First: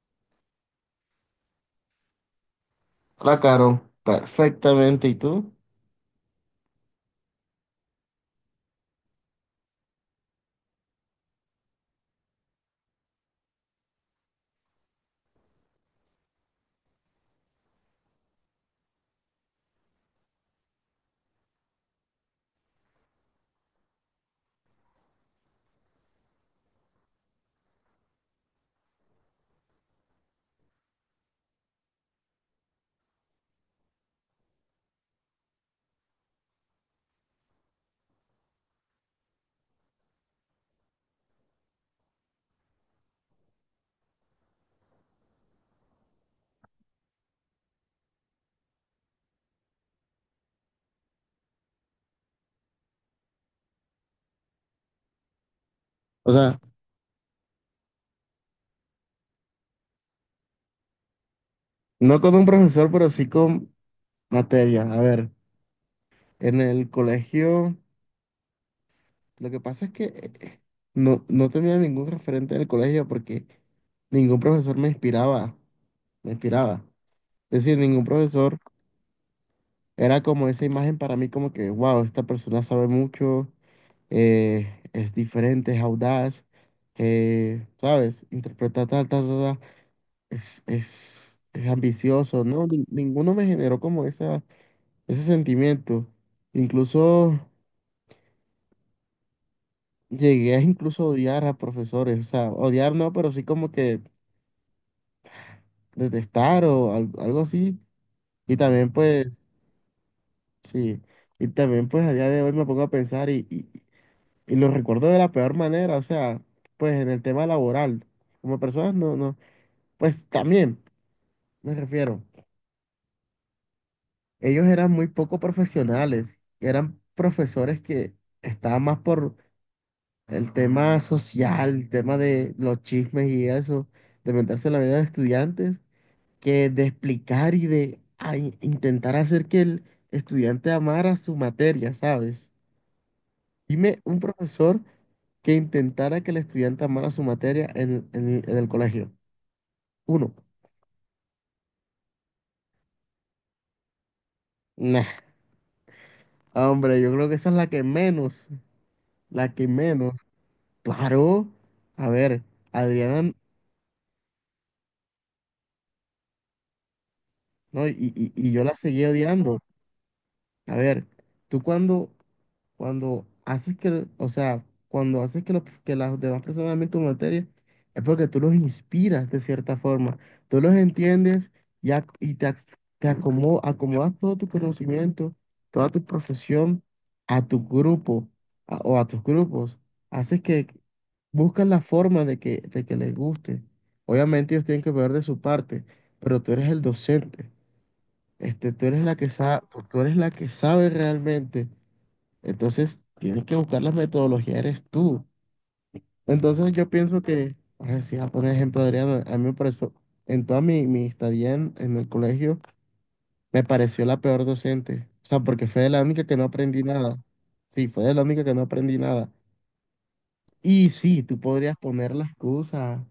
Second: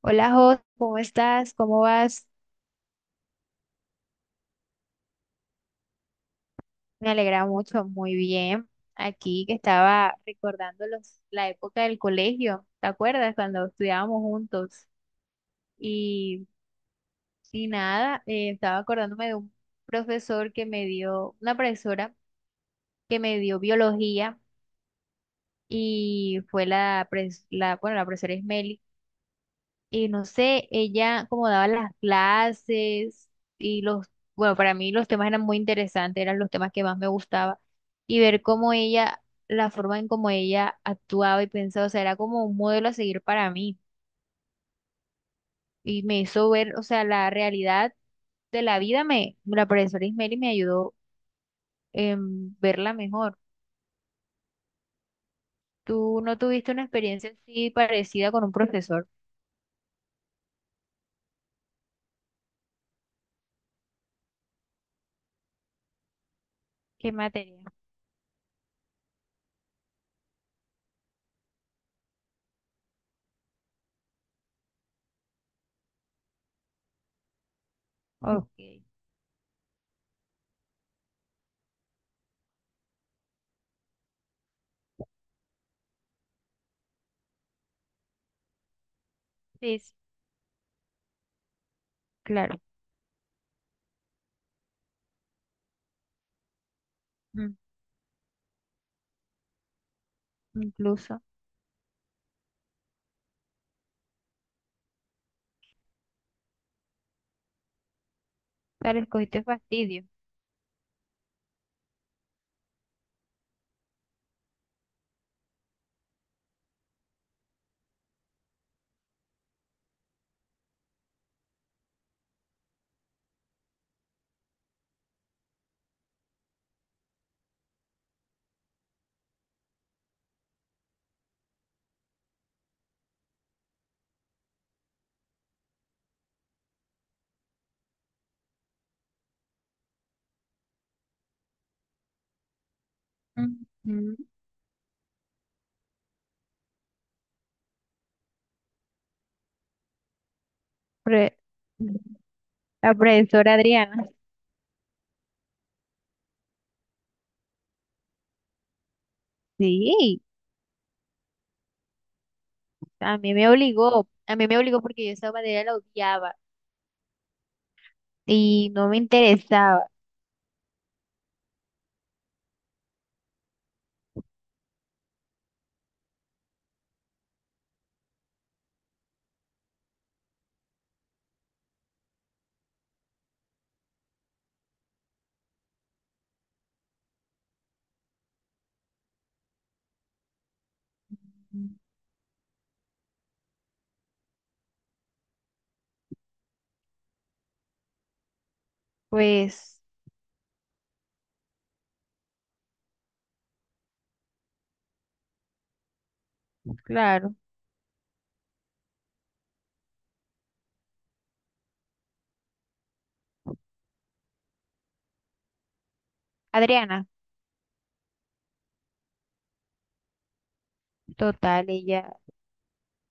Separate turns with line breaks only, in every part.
Hola, Jos, ¿cómo estás? ¿Cómo vas?
La Caro, perfectamente. ¿Y tú?
Me alegra mucho, muy bien. Aquí que estaba recordando la época del colegio, ¿te acuerdas? Cuando estudiábamos juntos. Y, y nada, estaba acordándome de un profesor que me dio, una profesora que me dio biología y fue la, pres- la bueno, la profesora Ismeli, y no sé, ella como daba las clases y bueno, para mí los temas eran muy interesantes, eran los temas que más me gustaba, y ver cómo ella, la forma en cómo ella actuaba y pensaba, o sea, era como un modelo a seguir para mí, y me hizo ver, o sea, la realidad de la vida. Me, la profesora Ismeri, me ayudó en verla mejor. ¿Tú
O
no
sea,
tuviste una experiencia así parecida con un profesor?
no con un profesor, pero sí con materia. A ver, en el
¿Qué materia?
colegio, lo que pasa es que eh, no tenía ningún referente en el colegio porque ningún profesor me inspiraba, me inspiraba. Es decir, ningún
Ok.
profesor
Sí,
era como esa imagen para mí como que, wow, esta persona sabe mucho, es diferente, es audaz, ¿sabes? Interpreta tal, tal, tal, tal.
sí.
Es ambicioso,
Claro.
¿no? Ninguno me generó como esa, ese sentimiento. Incluso
mm,
llegué a incluso
Incluso.
odiar a profesores, o sea, odiar no, pero sí como que detestar o algo así. Y también
Dale,
pues,
escogiste fastidio.
sí, y también pues a día de hoy me pongo a pensar y lo recuerdo de la peor manera, o sea, pues en el tema laboral, como personas no, no, pues también me refiero. Ellos eran muy poco profesionales, eran profesores que estaban más por el tema social, el tema de los chismes y eso, de meterse en la vida de estudiantes, que de explicar y de intentar hacer que el estudiante amara su materia, ¿sabes? Dime
Ujú.
un profesor que intentara que el estudiante amara su materia en el colegio. Uno.
Pre- la profesora Adriana.
Nah, hombre, yo creo que esa es la que menos, la que menos.
Sí,
Claro, a ver,
a
Adriana,
mí me obligó. A mí me obligó porque yo esa materia la odiaba
no, y yo
y
la
no me
seguí odiando.
interesaba.
A ver, tú cuando Cuando haces que, o sea, cuando haces que, que las demás personas amen tu materia, es porque tú los inspiras de cierta forma. Tú los entiendes y te, te acomodas todo tu conocimiento, toda tu profesión a tu grupo o a tus grupos. Haces que buscas la forma de que les guste. Obviamente ellos tienen que ver de su parte, pero tú eres el docente. Este, tú eres la que sabe, tú
Pues,
tú eres la que sabe realmente, entonces, tienes que buscar las metodologías eres tú. Entonces, yo pienso
claro.
que, ahora sí, a poner ejemplo, Adriano, a mí me pareció, en toda mi estadía en el colegio, me pareció la peor docente. O sea, porque fue de la única que no aprendí
Adriana,
nada. Sí, fue de la única que no aprendí nada. Y sí, tú
total,
podrías poner
ella,
la excusa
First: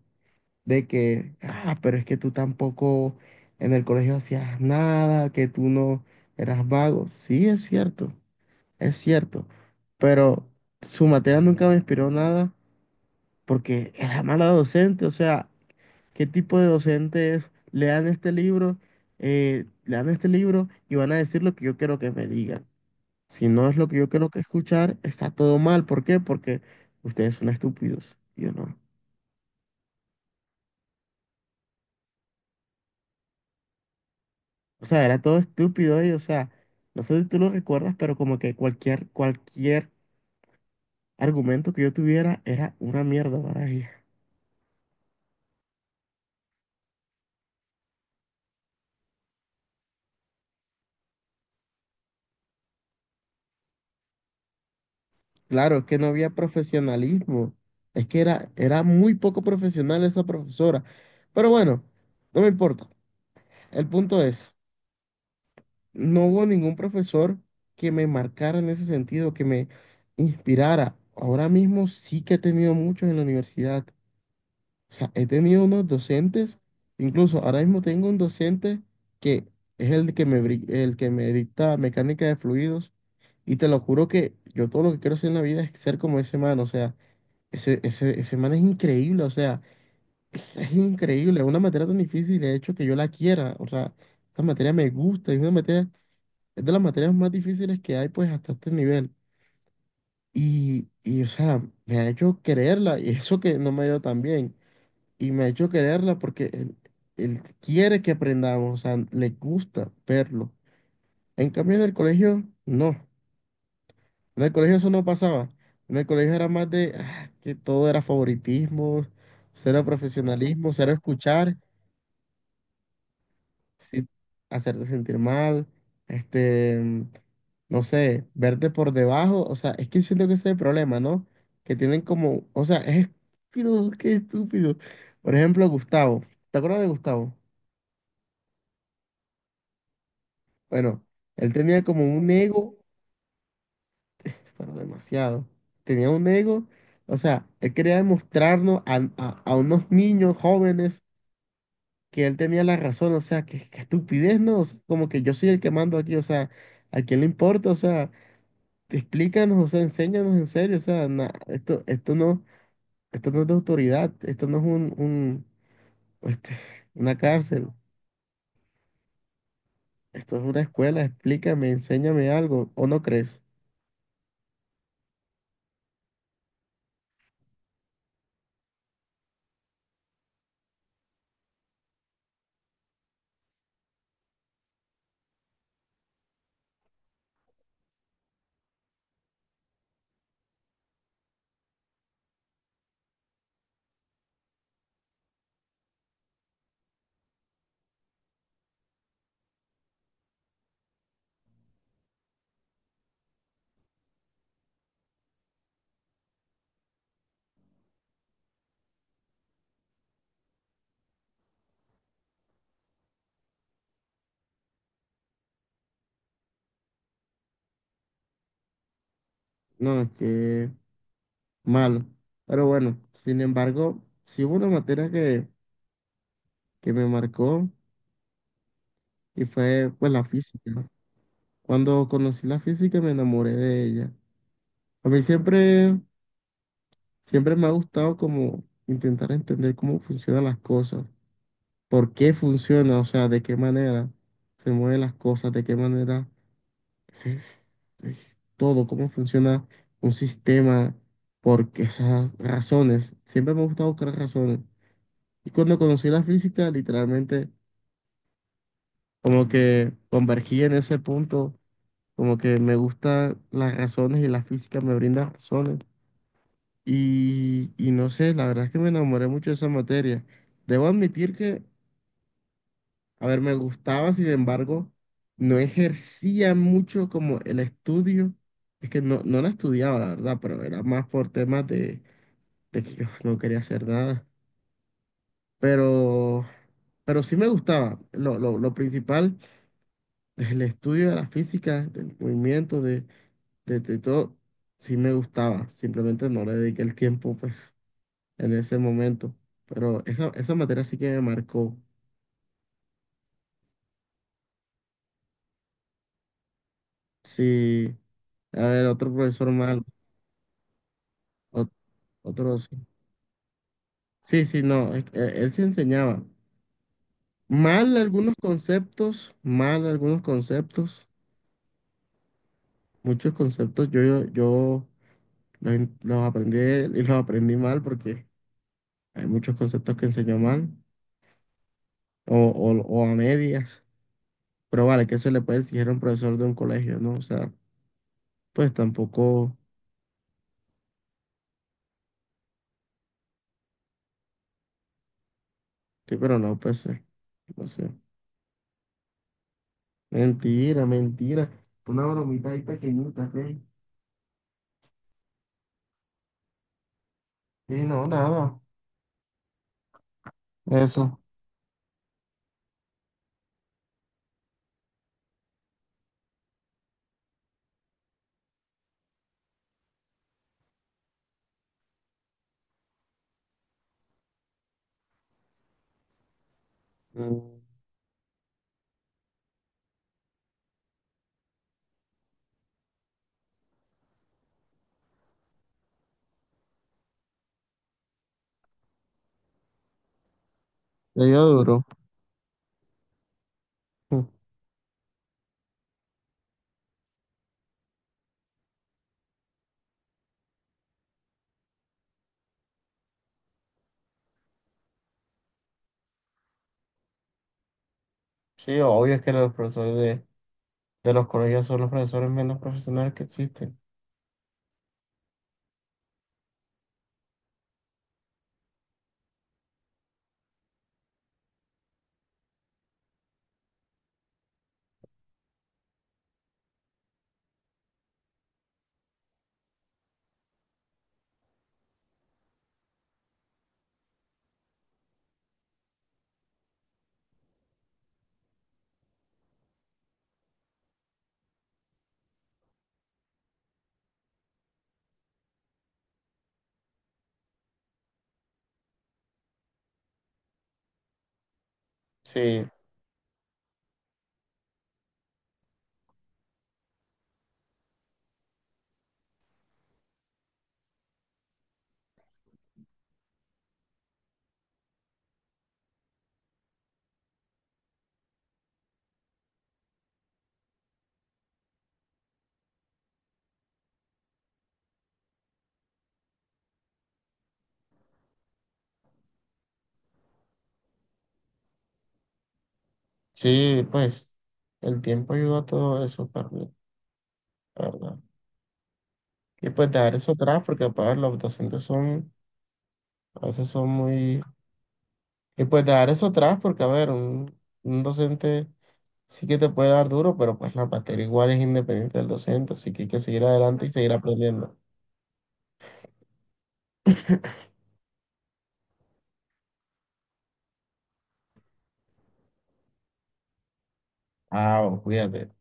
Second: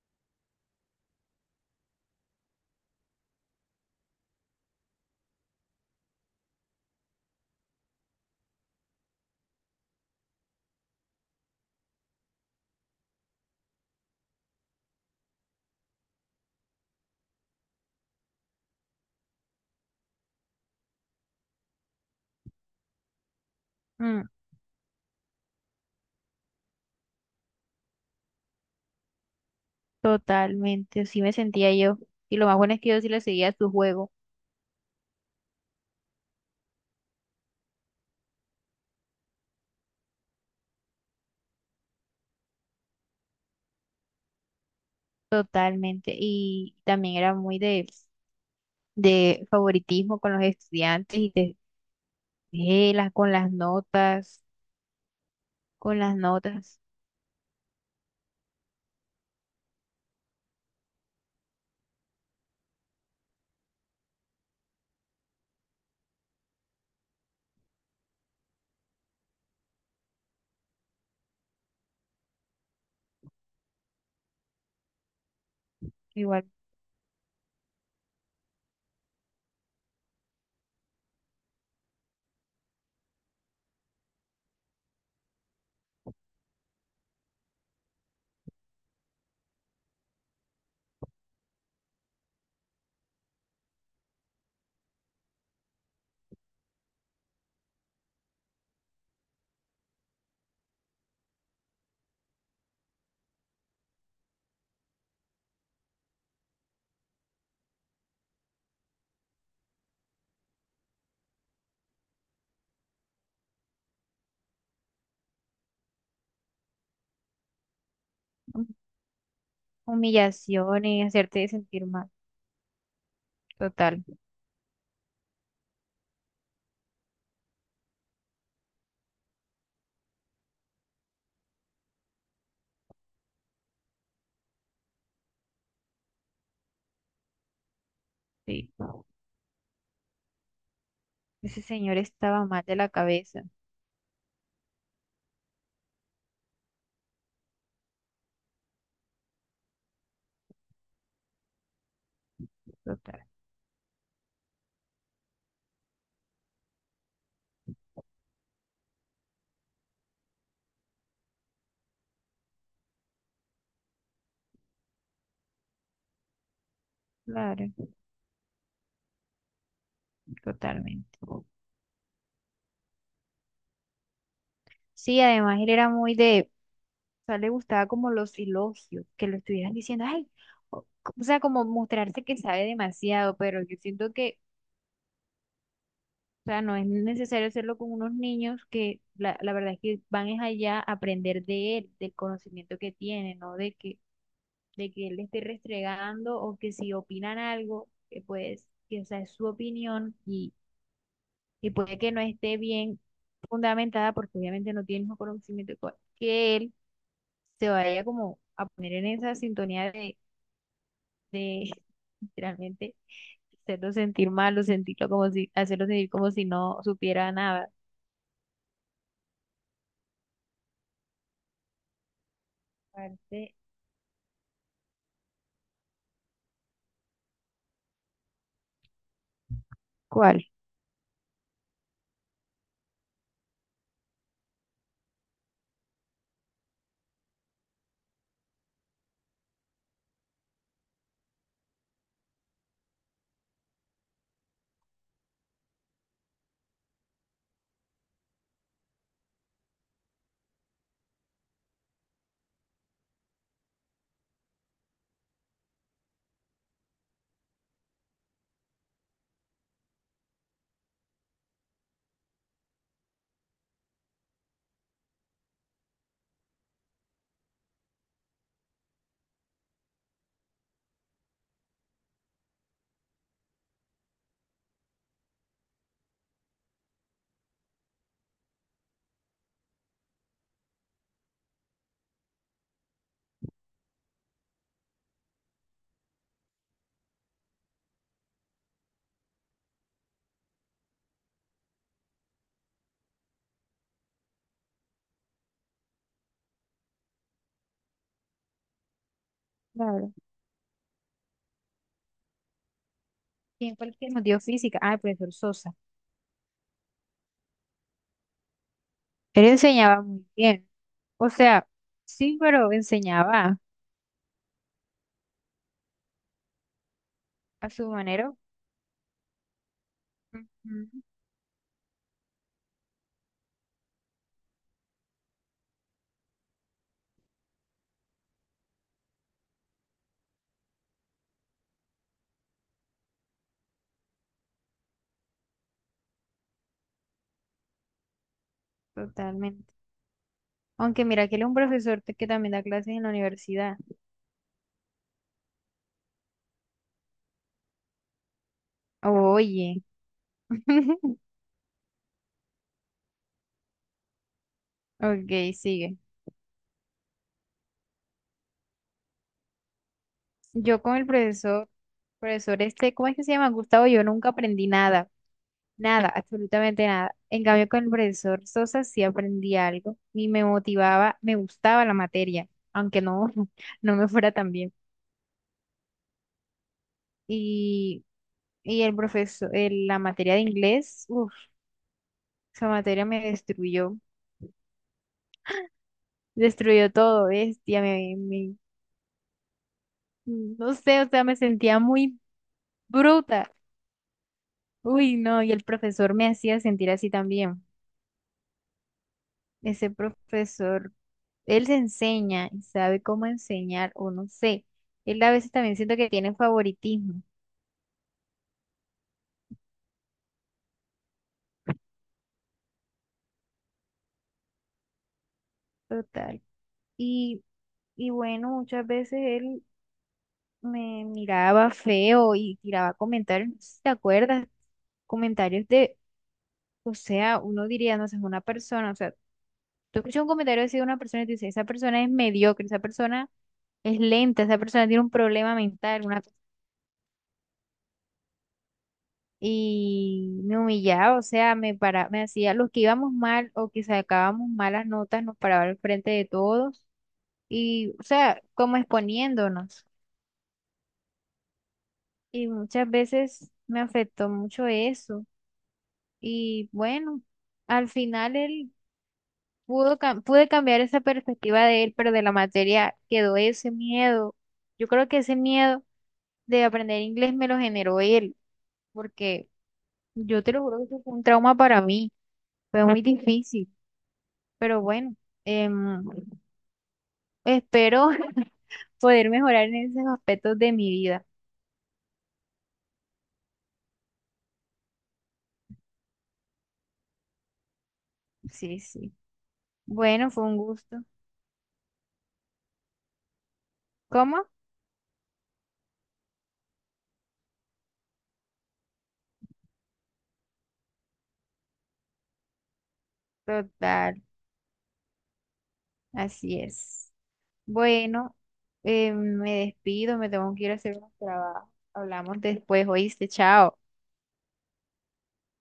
de que, ah, pero es que tú tampoco en el colegio hacías nada, que tú no eras vago. Sí, es cierto. Es cierto, pero su materia nunca me inspiró nada porque era mala docente, o sea, ¿qué tipo de docente es? Le dan este libro, le dan este libro y van a decir lo que yo quiero que me digan. Si no es lo que yo
mm,
quiero que escuchar, está todo mal. ¿Por qué? Porque ustedes son estúpidos, y yo no.
totalmente. Así me sentía yo. Y lo más bueno es que yo sí le seguía su juego,
O sea, era todo estúpido y, o sea, no sé si tú lo recuerdas, pero como que cualquier argumento que yo tuviera era una mierda para ellos.
totalmente. Y también era muy de favoritismo con los estudiantes y de, con las notas,
Claro, es que
con
no
las
había
notas.
profesionalismo. Es que era muy poco profesional esa profesora. Pero bueno, no me importa. El punto es, no hubo ningún profesor que me marcara en ese sentido, que me inspirara. Ahora mismo sí que he tenido muchos en la universidad. O sea, he tenido unos
Igual,
docentes, incluso ahora mismo tengo un docente que es el que me, el que me dicta mecánica de fluidos. Y te lo juro que yo todo lo que quiero hacer en la vida es ser como ese man. O sea, ese man es increíble, o sea, es increíble, una materia tan difícil, de hecho, que yo la quiera, o sea, esta materia me gusta, es una materia, es de las materias más difíciles que hay, pues, hasta este nivel, o sea, me ha hecho quererla, y eso que no me ha ido tan bien, y me ha hecho quererla porque él quiere que aprendamos, o sea, le gusta verlo, en cambio en el colegio, no. En el colegio eso no pasaba. En el colegio era más de ah, que todo era
hum-
favoritismo, cero profesionalismo, cero
humillaciones, hacerte
escuchar,
sentir mal. Total,
sí, hacerte sentir mal, este, no sé, verte por debajo. O sea, es que siento que ese es el problema, ¿no? Que tienen como, o sea, es estúpido, qué estúpido. Por ejemplo, Gustavo. ¿Te acuerdas de Gustavo?
sí.
Bueno, él
Ese
tenía
señor
como un
estaba mal de
ego,
la cabeza.
pero demasiado. Tenía un ego, o sea, él quería demostrarnos a, a unos niños jóvenes que él tenía la razón, o
Total,
sea, que estupidez, ¿no? O sea, como que yo soy el que mando aquí, o sea, ¿a quién le importa? O sea, explícanos, o sea, enséñanos en serio, o sea, esto no es de autoridad, esto no es este, una
claro,
cárcel, esto es una escuela,
totalmente.
explícame, enséñame algo, ¿o no crees?
Sí, además él era muy de, o sea, le gustaba como los elogios, que lo estuvieran diciendo, ay, o, o sea, como mostrarse que sabe demasiado, pero yo siento que, o sea, no es necesario hacerlo con unos niños que la verdad es que van es allá a aprender de él, del conocimiento que tiene, ¿no? De que él le esté restregando, o que si opinan algo, que pues, que o sea, es su opinión, y puede que no esté bien fundamentada porque obviamente no tiene el mismo conocimiento que él, se vaya como a poner en esa sintonía de literalmente hacerlo sentir mal o sentirlo como si, hacerlo sentir como si no supiera nada.
No, es que malo. Pero bueno, sin
Parte-
embargo, sí hubo una materia que me marcó y fue pues la
¿Cuál?
física. Cuando conocí la física me enamoré de ella. A mí siempre, siempre me ha gustado como intentar entender cómo funcionan las cosas, por qué funciona, o sea, de qué manera se mueven las cosas, de qué manera es- es todo, cómo funciona un sistema, por qué esas razones. Siempre me ha gustado buscar razones. Y cuando conocí la física, literalmente, como que convergí en ese punto, como que me gustan las razones y la física me brinda razones. No sé, la verdad es que me enamoré mucho de esa materia. Debo admitir que, a ver, me gustaba, sin embargo, no ejercía mucho como el estudio. Es que no la estudiaba, la verdad, pero era más por temas de que yo no quería hacer nada. Pero, pero sí me gustaba. Lo principal, el estudio de la física, del movimiento, de todo, sí me gustaba. Simplemente no le dediqué el tiempo, pues, en ese momento. Pero
Claro.
esa materia sí que me marcó.
¿Quién fue el que nos dio física? Ah, el profesor Sosa.
Sí, a ver, otro
Él
profesor mal,
enseñaba muy bien. O sea,
ot-
sí,
otro... Sí,
pero enseñaba.
sí, sí, no, es que él sí enseñaba.
A su manera.
Mal algunos
Ujú.
conceptos, muchos conceptos yo los, los aprendí y los aprendí mal porque hay muchos conceptos que enseñó mal o, o a medias, pero vale, que se le puede exigir a un profesor de un colegio, ¿no? O sea, pues tampoco,
Totalmente. Aunque mira que él es que también da clases en la universidad.
sí, pero no, pues, no sé.
Oye.
Mentira, mentira. Una bromita ahí pequeñita, ¿qué?
Ok, sigue.
Sí, no, nada.
Yo con el
Eso.
profesor, profesor este, ¿cómo es que se llama? Gustavo, yo nunca aprendí nada. Nada, absolutamente nada. En cambio, con el profesor Sosa sí aprendí algo y me motivaba, me gustaba la materia, aunque no, no me fuera tan bien.
Mm.
Y, y el profesor, la materia de inglés, uff, esa materia me destruyó. Destruyó todo, bestia, no sé, o sea,
Le
me
dio duro.
sentía muy bruta.
Mm.
Uy, no, y el profesor me hacía sentir así también. Ese profesor, él se enseña y sabe cómo enseñar, o no sé. Él a veces también siento que tiene favoritismo,
Sí, obvio es que los profesores de los colegios son los profesores menos profesionales que existen.
total. Y, y bueno, muchas veces él me miraba feo y tiraba comentarios, no sé si te acuerdas, comentarios de, o sea, uno diría, no sé, es una persona, o sea, tú escuchas un comentario así de una persona y te dice, esa persona es mediocre, esa persona es lenta, esa persona tiene un problema mental, una cosa. Y me humillaba, o sea, me para, me hacía los que íbamos mal o que sacábamos malas notas, nos paraba al frente de todos y, o sea, como exponiéndonos. Y
Sí,
muchas veces me afectó mucho eso. Y bueno, al final él pude cambiar esa perspectiva de él, pero de la materia quedó ese miedo. Yo creo que ese miedo de aprender inglés me lo generó él, porque yo te lo juro que eso fue un trauma para mí, fue muy difícil, pero bueno, em, espero poder mejorar en esos aspectos de mi vida.
sí, pues el tiempo ayuda a todo eso también, ¿la verdad?
Sí, sí.
Y pues dejar
Bueno,
eso
fue un
atrás porque,
gusto.
pues, los docentes son, a veces son
¿Cómo?
muy... Y pues dejar eso atrás, porque a ver, un docente sí que te puede dar duro, pero pues la materia igual es independiente del docente, así que hay que seguir adelante y seguir
Total,
aprendiendo.
así es. Bueno, me despido, me tengo que ir a hacer unos trabajos. Hablamos después, oíste, chao.
Ah, cuídate.